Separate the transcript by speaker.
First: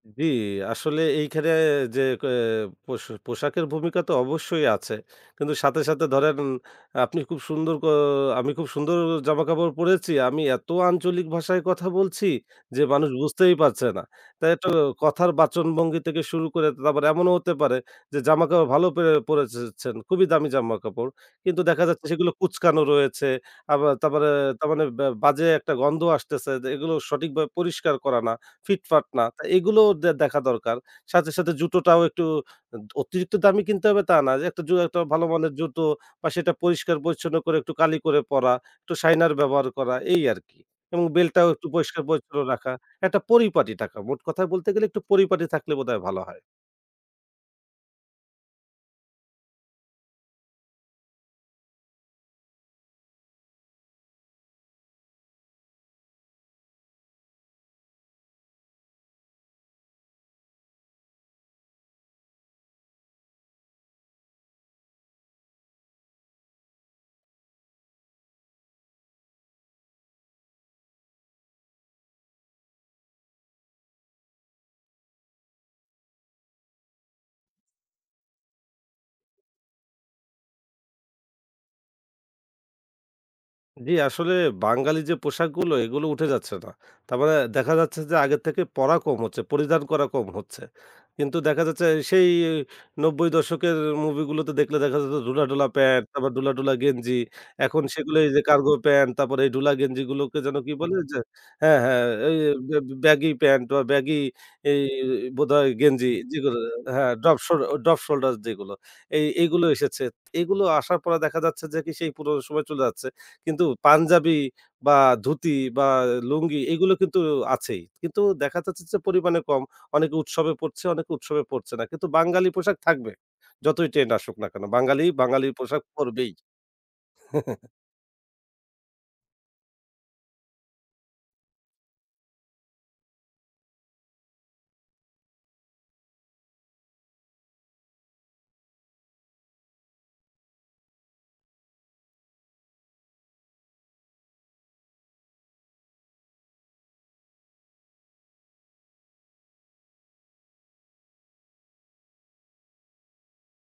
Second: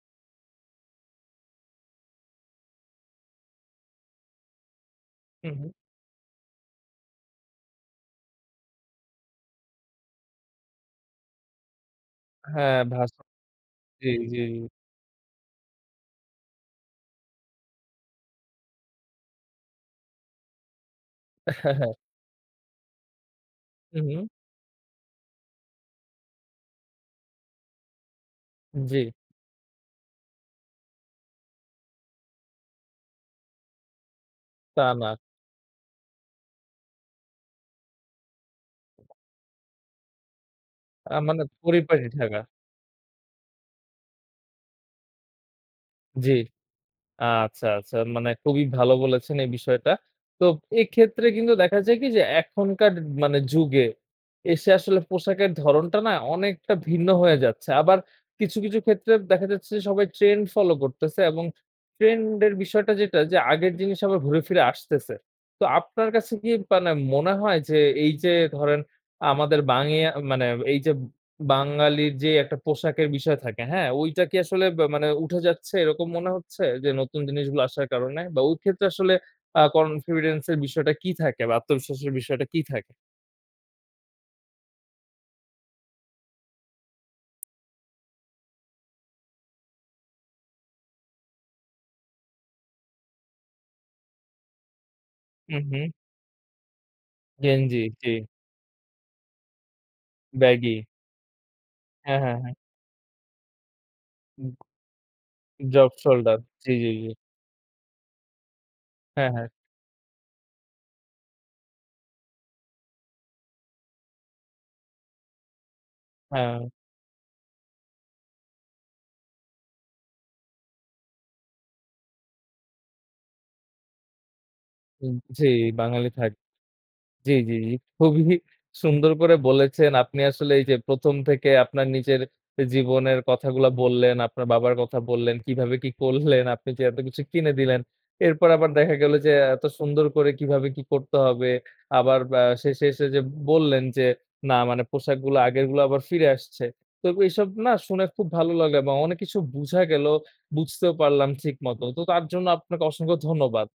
Speaker 1: জি, আসলে এইখানে যে, ক এ পস পোশাকের ভূমিকা তো অবশ্যই আছে। কিন্তু
Speaker 2: হুম।
Speaker 1: সাথে, সাথে ধরেন আপনি খুব সুন্দর কো আমি খুব সুন্দর জামাকাপড় পড়েছি, আমি এত আঞ্চলিক ভাষায় কথা বলছি
Speaker 2: হ্যাঁ,
Speaker 1: যে, মানুষ
Speaker 2: ভাঁজ
Speaker 1: বুঝতেই পারছে না।
Speaker 2: জি, জি।
Speaker 1: তাই তো কথার বাচনভঙ্গি থেকে শুরু করে তারপর এমনও হতে পারে যে, জামাকাপড় ভালো পেরে পড়েছেন। খুবই দামি জামাকাপড়, কিন্তু দেখা
Speaker 2: হ্যাঁ।
Speaker 1: যাচ্ছে সেগুলো কুঁচকানো রয়েছে। আবার
Speaker 2: উ হুম।
Speaker 1: তারপরে তারমানে বাজে একটা গন্ধ আসতেছে যে, এগুলো সঠিকভাবে পরিষ্কার করা না, ফিট-ফাট
Speaker 2: জি।
Speaker 1: না তা এগুলোও দেখা দরকার। সাথে, সাথে জুতোটাও একটু দ অতিরিক্ত দামে কিনতে হবে তা না। যে, একটা জু
Speaker 2: তা
Speaker 1: একটা
Speaker 2: না।
Speaker 1: ভালো মানের জুতো বা সেটা পরিষ্কার-পরিচ্ছন্ন করে একটু কালি করে পরা, একটু শাইনার ব্যবহার করা এই আরকি এবং
Speaker 2: আ
Speaker 1: বেল্ট
Speaker 2: মানে
Speaker 1: টাও একটু পরিষ্কার
Speaker 2: পরিপাটি
Speaker 1: পরিচ্ছন্ন
Speaker 2: থাকা।
Speaker 1: রাখা। একটা পরিপাটি টাকা মোট কথায় বলতে গেলে, একটু পরিপাটি থাকলে বোধহয় ভালো
Speaker 2: জি,
Speaker 1: হয়।
Speaker 2: আচ্ছা, আচ্ছা মানে খুবই ভালো বলেছেন এই বিষয়টা। তো এক্ষেত্রে কিন্তু দেখা যায় কি যে, এখনকার মানে যুগে এসে আসলে পোশাকের ধরণটা না অনেকটা ভিন্ন হয়ে যাচ্ছে। আবার কিছু, কিছু ক্ষেত্রে দেখা যাচ্ছে যে, সবাই ট্রেন্ড ফলো করতেছে এবং ট্রেন্ড এর বিষয়টা যেটা যে, আগের জিনিস আবার ঘুরে ফিরে আসতেছে। তো আপনার কাছে কি মানে মনে হয়, যে, এই যে, ধরেন আমাদের বাংগিয়ে মানে এই যে, বাঙালির যে, একটা পোশাকের বিষয় থাকে, হ্যাঁ? ঐটা কি আসলে ব মানে উঠে যাচ্ছে, এরকম মনে হচ্ছে যে, নতুন জিনিসগুলো আসার কারণে? বা ওই ক্ষেত্রে আসলে আ confidence এর বিষয়টা কি থাকে বা আত্মবিশ্বাসের বিষয়টা কি থাক?
Speaker 1: জি, আসলে বাঙালি যে, পোশাকগুলো এগুলো উঠে যাচ্ছে না। তারমানে দেখা যাচ্ছে যে, আগের থেকে পড়া কম হচ্ছে, পরিধান করা কম হচ্ছে। কিন্তু দেখা যাচ্ছে সেই ৯০ দশকের মুভি গুলোতে দেখলে দেখা যাচ্ছে ধুলা
Speaker 2: হুম,
Speaker 1: ঢোলা
Speaker 2: হুম।
Speaker 1: প্যান্ট তারপর ঢুলা, ঢুলা গেঞ্জি।
Speaker 2: গেঞ্জি,
Speaker 1: এখন সেগুলো
Speaker 2: জি।
Speaker 1: এই যে, কার্গো প্যান্ট তারপরে এই ঢুলা গেঞ্জি গুলোকে যেন কি
Speaker 2: ব্যাগি।
Speaker 1: বলে যে হ্যাঁ, হ্যাঁ,
Speaker 2: হ্যাঁ,
Speaker 1: এ
Speaker 2: হ্যাঁ,
Speaker 1: এই
Speaker 2: হ্যাঁ।
Speaker 1: ব্যাগি প্যান্ট বা ব্যাগি
Speaker 2: উম
Speaker 1: এই বোধহয়
Speaker 2: ড্রপ
Speaker 1: গেঞ্জি
Speaker 2: সোল্ডার
Speaker 1: যেগুলো
Speaker 2: জি, জি, জি।
Speaker 1: হ্যাঁ, ড্রপ শ ড্রপ শোল্ডার যেগুলো এই
Speaker 2: হ্যাঁ, হ্যাঁ।
Speaker 1: এগুলো এসেছে। এগুলো আসার পর দেখা যাচ্ছে যে, কি সেই পুরো সময় চলে যাচ্ছে। কিন্তু পাঞ্জাবি, বা ধুতি, বা লুঙ্গি
Speaker 2: হ্যাঁ।
Speaker 1: এগুলো কিন্তু আছেই কিন্তু দেখা যাচ্ছে যে, পরিমাণে কম। অনেকে উৎসবে পড়ছে, অনেকে উৎসবে পড়ছে না। কিন্তু বাঙালি পোশাক থাকবে যতই ট্রেন্ড আসুক না কেনো বাঙালি,
Speaker 2: উ জি,
Speaker 1: বাঙালির পোশাক
Speaker 2: বাঙালি
Speaker 1: পড়বেই।
Speaker 2: থাক জি, জি, জি, খুবই সুন্দর করে বলেছেন, আপনি আসলে এই যে, ১ম থেকে আপনার নিজের জীবনের কথাগুলা বললেন, আপনার বাবার কথা বললেন, কিভাবে কি করলেন, আপনি যে, এত কিছু কিনে দিলেন। এরপর আবার দেখা গেল যে, এত সুন্দর করে কিভাবে কি করতে হবে। আবার বা শেষে এসে যে, বললেন, যে, না মানে পোশাকগুলা আগেরগুলা আবার ফিরে আসছে। তো এসব না শুনে খুব ভালো লাগলো এবং অনেক কিছু বুঝা গেলো বুঝতেও পারলাম ঠিক মত। তো তার জন্য আপনাকে অসংখ্য ধন্যবাদ।